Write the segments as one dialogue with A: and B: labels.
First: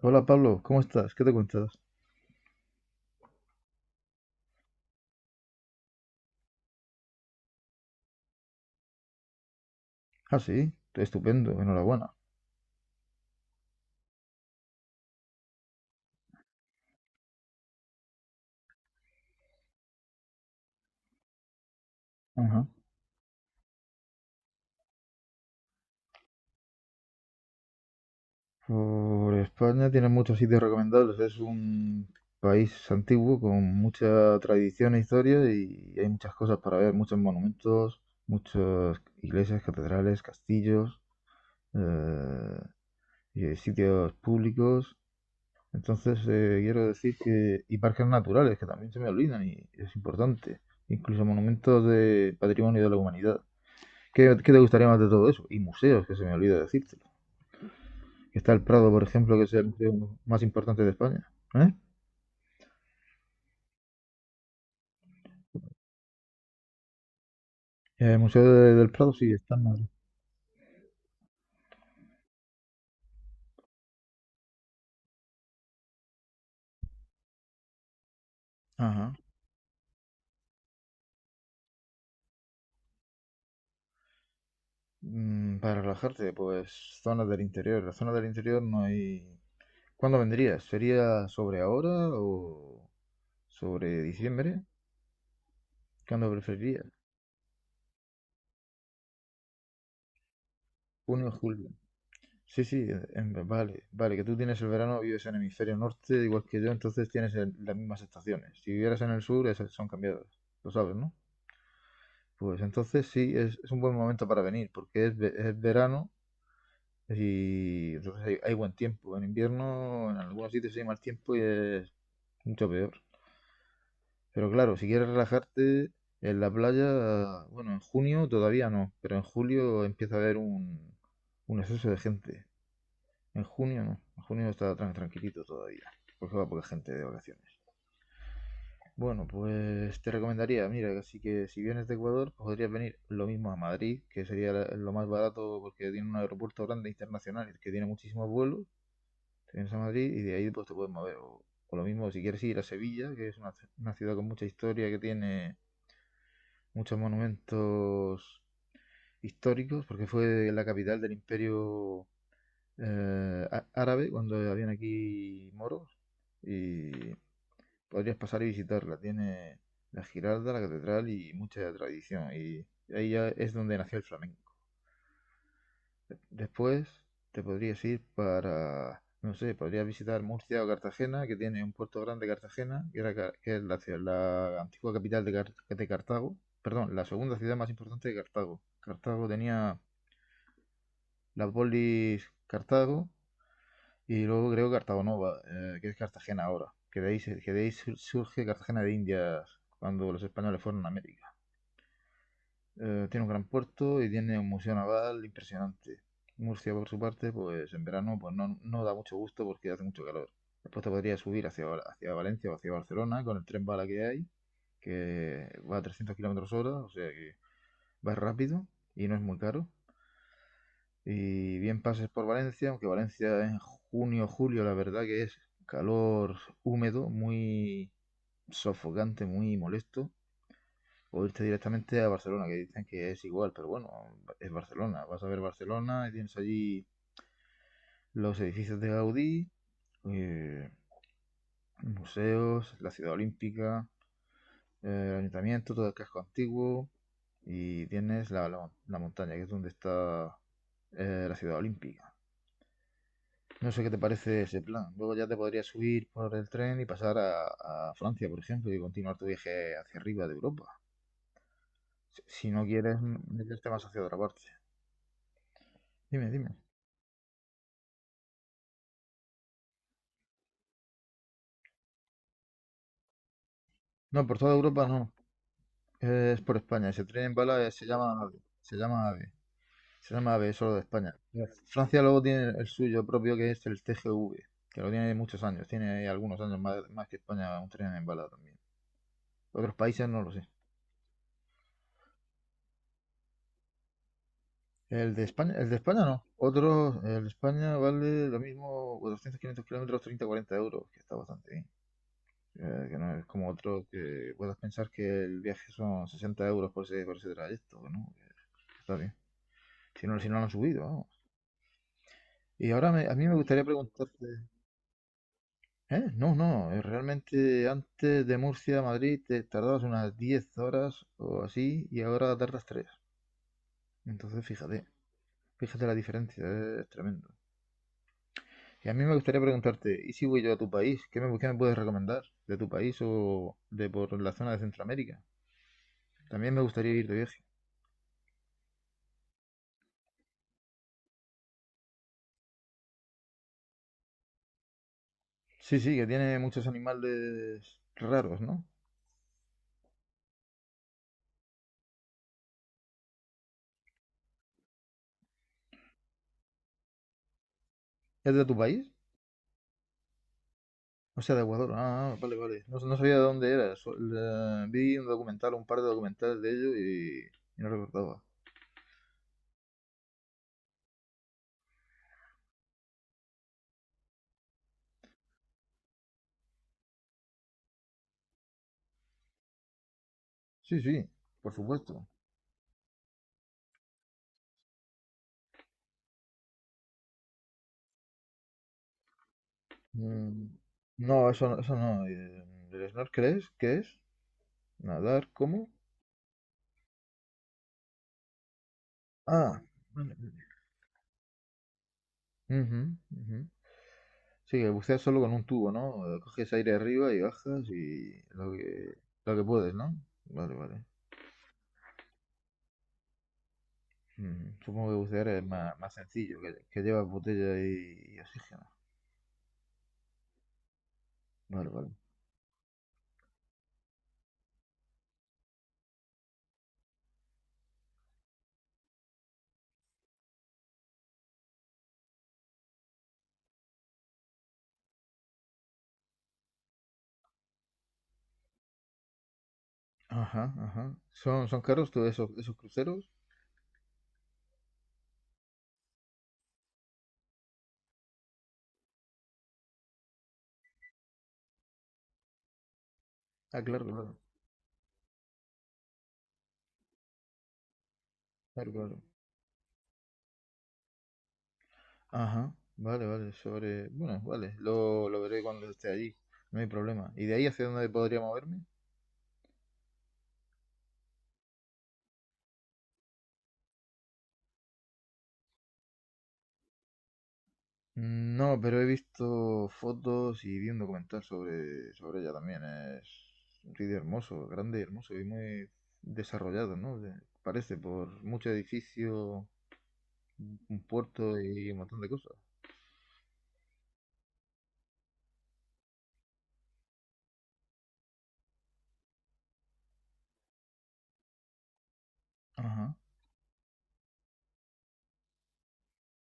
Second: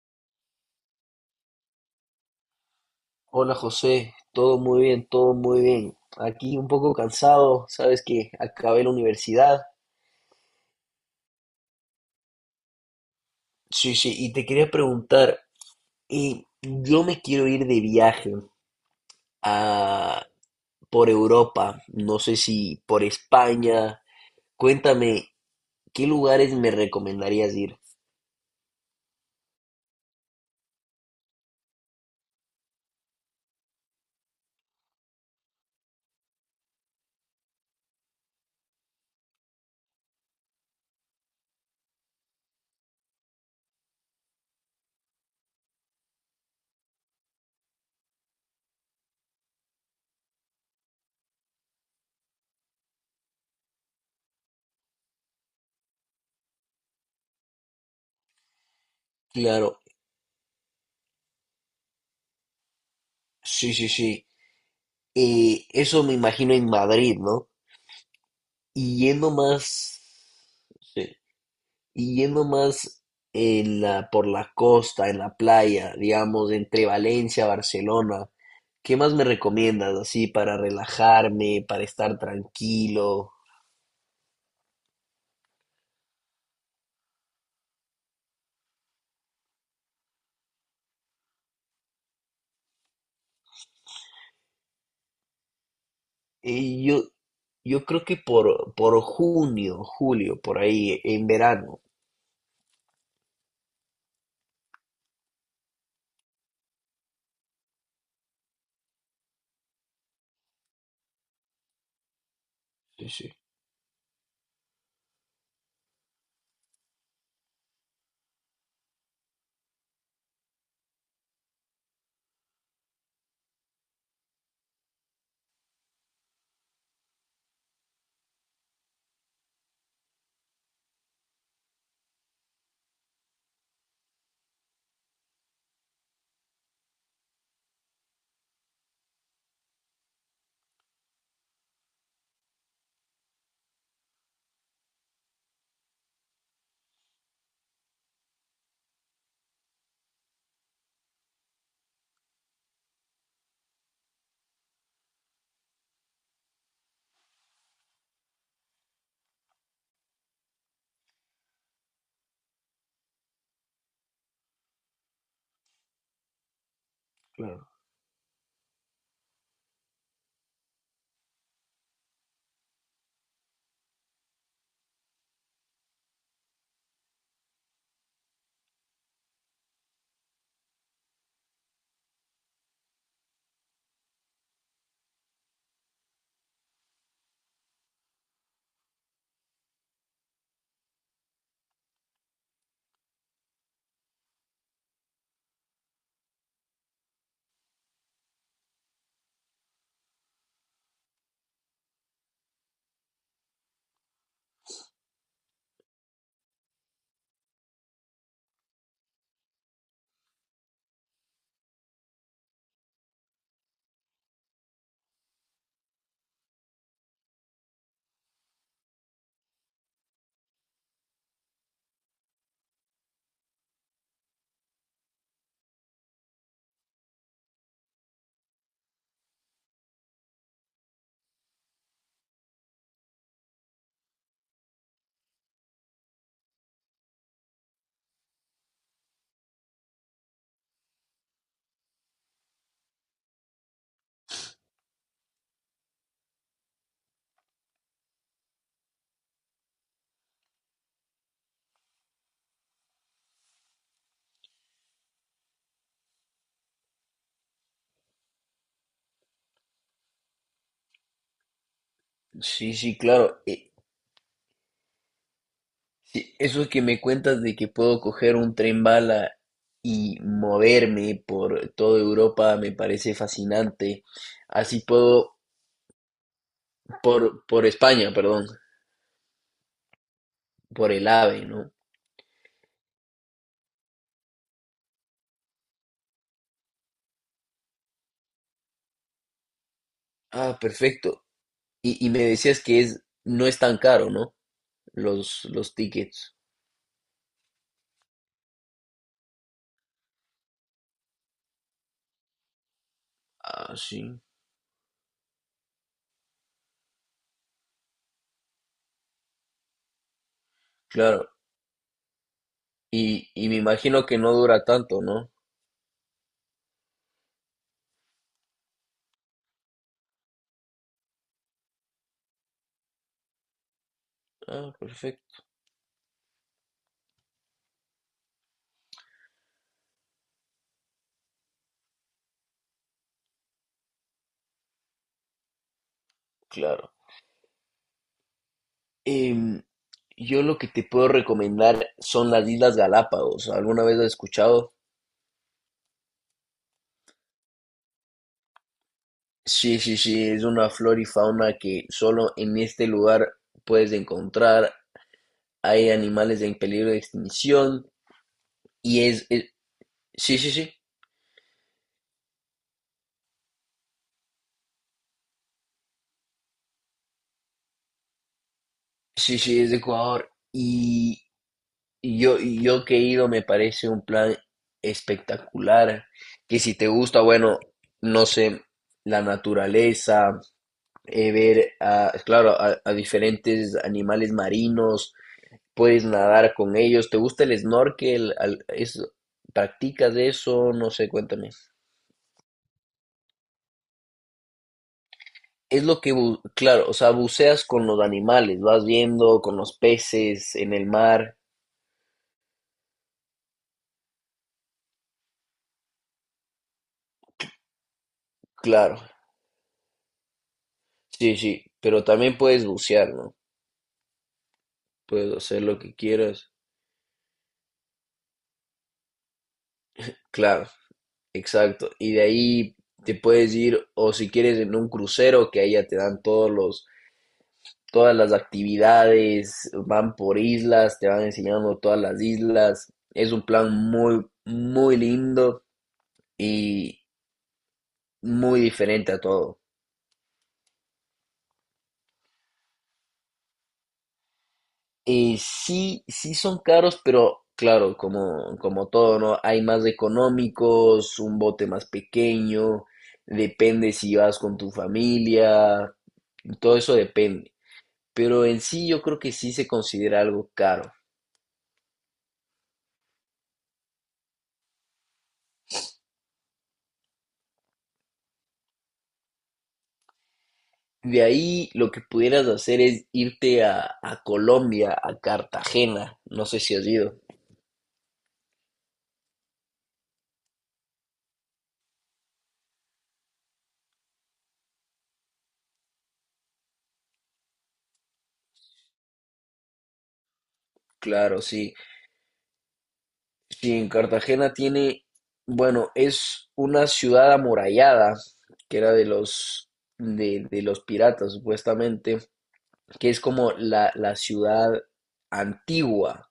A: Hola Pablo, ¿cómo estás? ¿Qué te cuentas?
B: Hola José, todo muy bien, todo muy bien. Aquí un poco cansado, sabes que acabé la universidad.
A: Ah, sí, estupendo, enhorabuena.
B: Sí, sí, y te quería preguntar, y yo me quiero ir de viaje a, por Europa, no sé
A: Ajá.
B: si por España. Cuéntame, ¿qué lugares me recomendarías ir?
A: Por España tiene muchos sitios recomendables. Es un país antiguo con mucha tradición e historia y hay muchas cosas para ver, muchos monumentos, muchas iglesias, catedrales, castillos, eh, y sitios públicos. Entonces, quiero decir que... Y parques naturales, que también se me olvidan y es importante. Incluso monumentos de patrimonio de la humanidad. ¿Qué te gustaría más de todo eso? Y museos, que se me olvida decírtelo. Está el Prado, por ejemplo, que es el
B: Claro,
A: museo más importante de España. ¿Eh?
B: sí, sí, sí. Eso me imagino en Madrid, ¿no?
A: El Museo del
B: Y
A: Prado sí
B: yendo
A: está en Madrid.
B: más... Sí. Y yendo más en por la costa, en la playa, digamos, entre Valencia, Barcelona, ¿qué
A: Ajá.
B: más me recomiendas así para relajarme, para estar tranquilo?
A: Mm, para relajarte, pues zonas del interior. La zona del interior no hay... ¿Cuándo vendrías? ¿Sería sobre ahora o sobre diciembre? ¿Cuándo
B: Eh,
A: preferirías?
B: yo, yo creo que por junio, julio, por ahí, en
A: Junio o julio.
B: verano.
A: Sí, sí, vale, vale, que tú tienes el verano, vives en el hemisferio norte, igual que yo, entonces tienes las mismas estaciones. Si vivieras en el sur, esas son cambiadas. Lo sabes, ¿no? Pues entonces
B: Sí,
A: sí,
B: sí,
A: es un buen momento para venir, porque es, es verano y entonces hay buen tiempo. En invierno, en algunos sitios hay mal tiempo y es mucho peor. Pero claro, si quieres relajarte en la playa, bueno, en junio todavía no, pero en julio empieza a haber un exceso de gente. En junio no, en junio está tranquilito todavía, porque va poca gente de vacaciones. Bueno, pues te recomendaría, mira, así que si vienes de Ecuador, pues podrías venir lo mismo a Madrid, que sería lo más barato porque tiene un aeropuerto grande internacional que tiene muchísimos vuelos. Te vienes a Madrid y de ahí pues te puedes mover. O lo mismo, si quieres ir a Sevilla, que es una, una ciudad con mucha historia, que tiene muchos monumentos históricos, porque fue la capital del imperio árabe cuando habían aquí moros. Y
B: claro.
A: podrías pasar y visitarla. Tiene la Giralda, la catedral y mucha tradición. Y ahí ya es donde nació el flamenco. Después te podrías ir para, no sé, podrías visitar Murcia o Cartagena, que tiene un puerto grande Cartagena, que era que es la antigua capital de, de Cartago. Perdón, la segunda ciudad más importante de Cartago. Cartago tenía la polis Cartago y luego creo Cartago Nova, que es Cartagena ahora. Que de ahí surge Cartagena de Indias cuando los españoles fueron a América. Tiene un gran puerto y tiene un museo naval impresionante. Murcia, por su parte, pues en verano pues no, no da mucho gusto porque hace mucho calor. Después te podría subir hacia Valencia o hacia Barcelona con el tren bala que hay, que va a 300 kilómetros hora, o sea que va rápido y no es muy caro. Y bien pases por Valencia, aunque Valencia en junio, julio, la verdad que es calor húmedo, muy sofocante, muy molesto o irte directamente a Barcelona, que dicen que es igual, pero bueno, es Barcelona. Vas a ver Barcelona y tienes allí los edificios de Gaudí, eh, museos, la ciudad olímpica, el ayuntamiento, todo el casco antiguo y tienes la montaña, que es donde está la ciudad olímpica. No sé qué te parece ese plan. Luego ya te podrías subir por el tren y pasar a Francia, por ejemplo, y continuar tu viaje hacia arriba de Europa. Si, si no
B: Sí, sí,
A: quieres
B: claro.
A: meterte más hacia otra parte. Dime,
B: Sí,
A: dime.
B: eso que me cuentas de que puedo coger un tren bala y moverme por toda Europa me parece fascinante.
A: No, por toda
B: Así
A: Europa no.
B: puedo
A: Es por España. Ese tren en bala
B: por
A: se
B: España,
A: llama AVE.
B: perdón,
A: Se llama AVE. Se llama AVE solo de
B: por el
A: España.
B: AVE, ¿no?
A: Francia luego tiene el suyo propio que es el TGV, que lo tiene muchos años. Tiene ahí algunos años más, más que España un tren en bala también. Otros países no lo sé.
B: Ah, perfecto. Y me decías que es, no es tan caro, ¿no?
A: El de España, el
B: Los
A: de España no.
B: tickets.
A: Otros, el de España vale lo mismo 200, 500 kilómetros, 30, 40 euros, que está bastante bien. Que no es como
B: Ah,
A: otro
B: sí,
A: que puedas pensar que el viaje son 60 € por ese trayecto, ¿no? Está bien. Si no, si no lo han subido, ¿no?
B: claro.
A: Y ahora a mí me
B: Y me
A: gustaría
B: imagino que
A: preguntarte,
B: no dura tanto, ¿no?
A: ¿eh? No, no, realmente antes de Murcia a Madrid te tardabas unas 10 horas o así y ahora tardas 3. Entonces
B: Ah,
A: fíjate,
B: perfecto,
A: fíjate la diferencia, es tremendo. Y a mí me gustaría preguntarte, ¿y si voy yo a tu país? ¿Qué me puedes recomendar de tu país o de por la zona de Centroamérica? También me gustaría
B: claro.
A: ir de viaje.
B: Em, yo lo que te puedo recomendar son las Islas Galápagos. ¿Alguna vez has escuchado?
A: Sí, sí, que tiene muchos animales raros, ¿no?
B: Sí, sí, sí, es una flora y fauna que solo en este lugar puedes encontrar. Hay animales en peligro de extinción
A: ¿Es de tu país?
B: y es, sí, sí, sí,
A: O sea, de Aguador. Ah, ah, ah, vale, vale. No, no sabía de dónde era. Vi un documental, un par de documentales de ello y no recordaba.
B: sí, sí, es de Ecuador. Y yo que he ido, me parece un plan espectacular. Que si te gusta, bueno, no sé, la naturaleza,
A: Sí, sí, por
B: ver,
A: supuesto.
B: a, claro, a diferentes animales marinos, puedes nadar con ellos. ¿Te gusta el snorkel? Al- es- ¿practicas
A: Mm,
B: eso? No sé,
A: no, eso,
B: cuéntame.
A: eso no. ¿El snorkel es? ¿Qué es? ¿Nadar? ¿Cómo?
B: Es lo que, bu- claro, o sea, buceas con los animales, vas viendo con
A: Ah,
B: los
A: vale. Vale.
B: peces en el mar,
A: Ujú, ujú. Sí, el bucear solo con un tubo, ¿no? Coges aire arriba y bajas y
B: claro.
A: lo que puedes, ¿no? Vale, vale.
B: Sí, sí, pero también puedes bucear, ¿no?
A: Mm, supongo que bucear
B: Puedes
A: es
B: hacer
A: más,
B: lo
A: más
B: que
A: sencillo,
B: quieras.
A: que llevas botella y oxígeno.
B: Claro,
A: Vale, vale.
B: exacto. Y de ahí te puedes ir, o si quieres, en un crucero, que ahí ya te dan todos los, todas las actividades, van por islas, te van enseñando todas las islas. Es un plan muy, muy lindo y muy diferente a todo.
A: Ajá, ajá. ¿Son caros todos esos, esos cruceros?
B: Sí, sí son caros, pero claro, como, como todo, ¿no? Hay más económicos, un bote más pequeño,
A: Ah, claro,
B: depende si
A: claro,
B: vas con tu familia, todo eso depende. Pero en
A: claro,
B: sí
A: claro.
B: yo creo que sí se considera algo caro.
A: Ajá, vale, vale, sobre... Bueno, vale, lo veré cuando esté allí, no hay problema. ¿Y de ahí hacia dónde podría moverme?
B: De ahí lo que pudieras hacer es irte a Colombia, a Cartagena. No sé si has ido.
A: No, pero he visto fotos y vi un documental sobre, sobre ella también. Es un sitio hermoso, grande y hermoso y muy desarrollado, ¿no? Parece por mucho edificio, un puerto
B: Claro,
A: y
B: sí.
A: un montón de cosas.
B: Sí, en Cartagena tiene, bueno, es una ciudad amurallada, que era de los, de los piratas, supuestamente,
A: Ajá.
B: que es como la ciudad antigua.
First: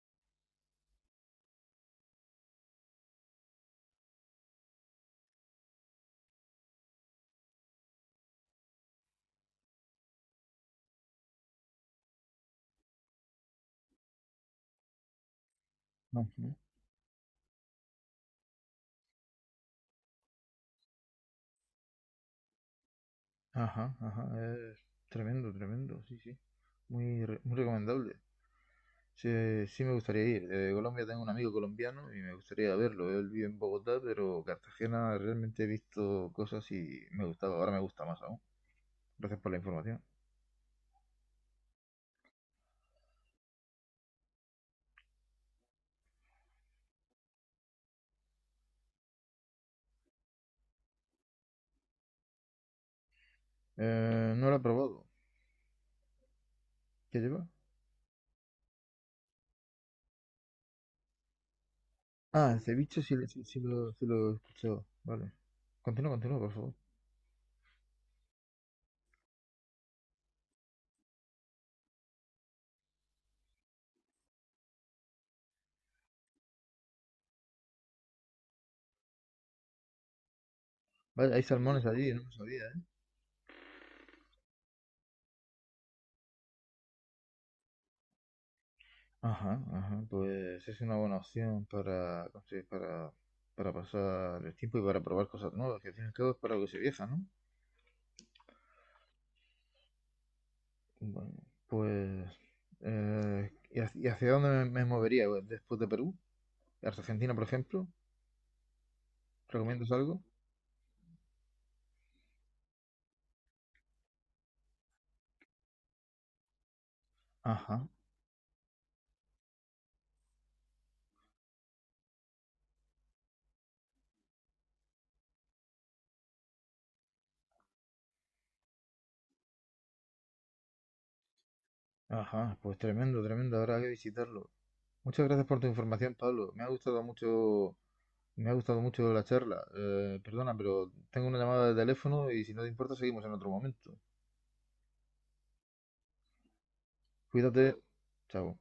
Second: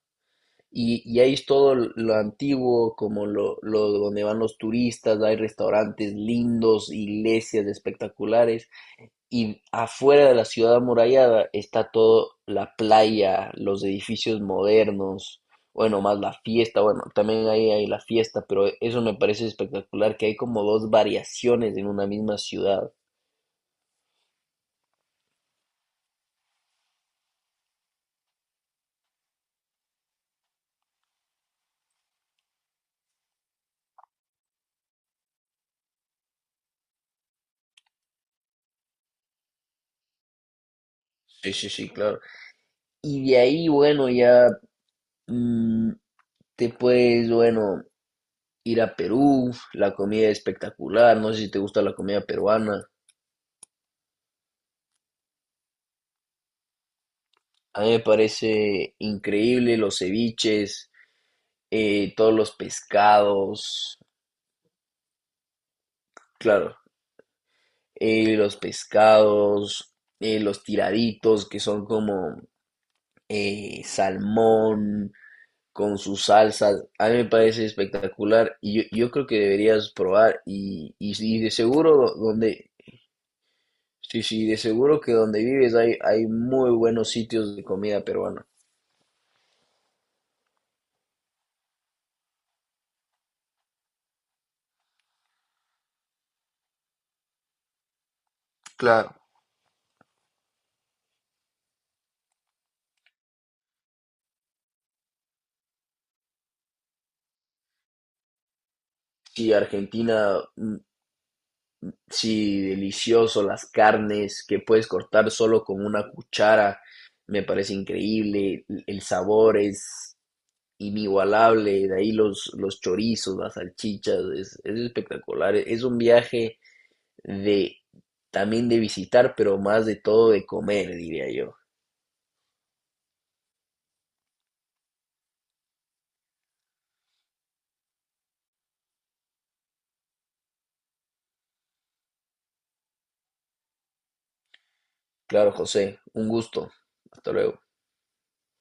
B: Y ahí es todo lo antiguo, como lo donde van los turistas, hay restaurantes lindos, iglesias espectaculares y afuera de la ciudad amurallada está toda la playa, los edificios modernos, bueno, más la fiesta, bueno, también ahí hay la fiesta, pero eso me parece espectacular, que hay como dos variaciones en una misma ciudad.
A: Ajá, ajá, es tremendo, tremendo, sí, sí. Muy, muy recomendable. Sí, sí me gustaría ir. De Colombia tengo un amigo colombiano y me gustaría verlo. Él vive en Bogotá, pero Cartagena realmente he visto cosas y me gustaba. Ahora me gusta más aún. Gracias por la información.
B: Sí, sí, sí, claro. Y de ahí, bueno, ya mm, te puedes, bueno, ir a Perú, la comida es espectacular, no sé si te gusta la comida peruana,
A: No lo he probado. ¿Qué lleva?
B: a mí me parece increíble los ceviches, todos los
A: Ah, el ceviche sí, sí,
B: pescados.
A: sí lo he escuchado. Vale. Continúa, continúa, por favor.
B: Claro, los pescados, los tiraditos que son como salmón con sus salsas, a mí me parece espectacular y yo creo que deberías probar y,
A: Vale,
B: sí,
A: hay
B: de
A: salmones allí,
B: seguro
A: no lo sabía.
B: donde, sí, sí, de seguro que donde vives hay, hay muy buenos sitios de comida peruana.
A: Ajá, ajá, pues es una buena opción para, para pasar el tiempo y para probar cosas nuevas, que al fin y al cabo es para lo que se viaja, ¿no?
B: Claro.
A: Bueno, pues... y hacia dónde me movería pues, después de Perú? ¿Argentina, por ejemplo?
B: Sí,
A: ¿Recomiendas
B: Argentina,
A: algo?
B: mm, sí, delicioso, las carnes que puedes cortar solo con una cuchara, me parece
A: Ajá,
B: increíble, el sabor es inigualable, de ahí los chorizos, las salchichas, es espectacular, es un viaje de también de visitar, pero más de todo de comer, diría yo.
A: ajá, pues tremendo, tremendo, habrá que visitarlo. Muchas gracias por tu información, Pablo. Me ha gustado mucho, me ha gustado mucho la charla. Perdona, pero tengo una llamada de teléfono y si no te importa seguimos en otro momento.
B: Claro, José, un gusto. Hasta luego.
A: Cuídate. Chao.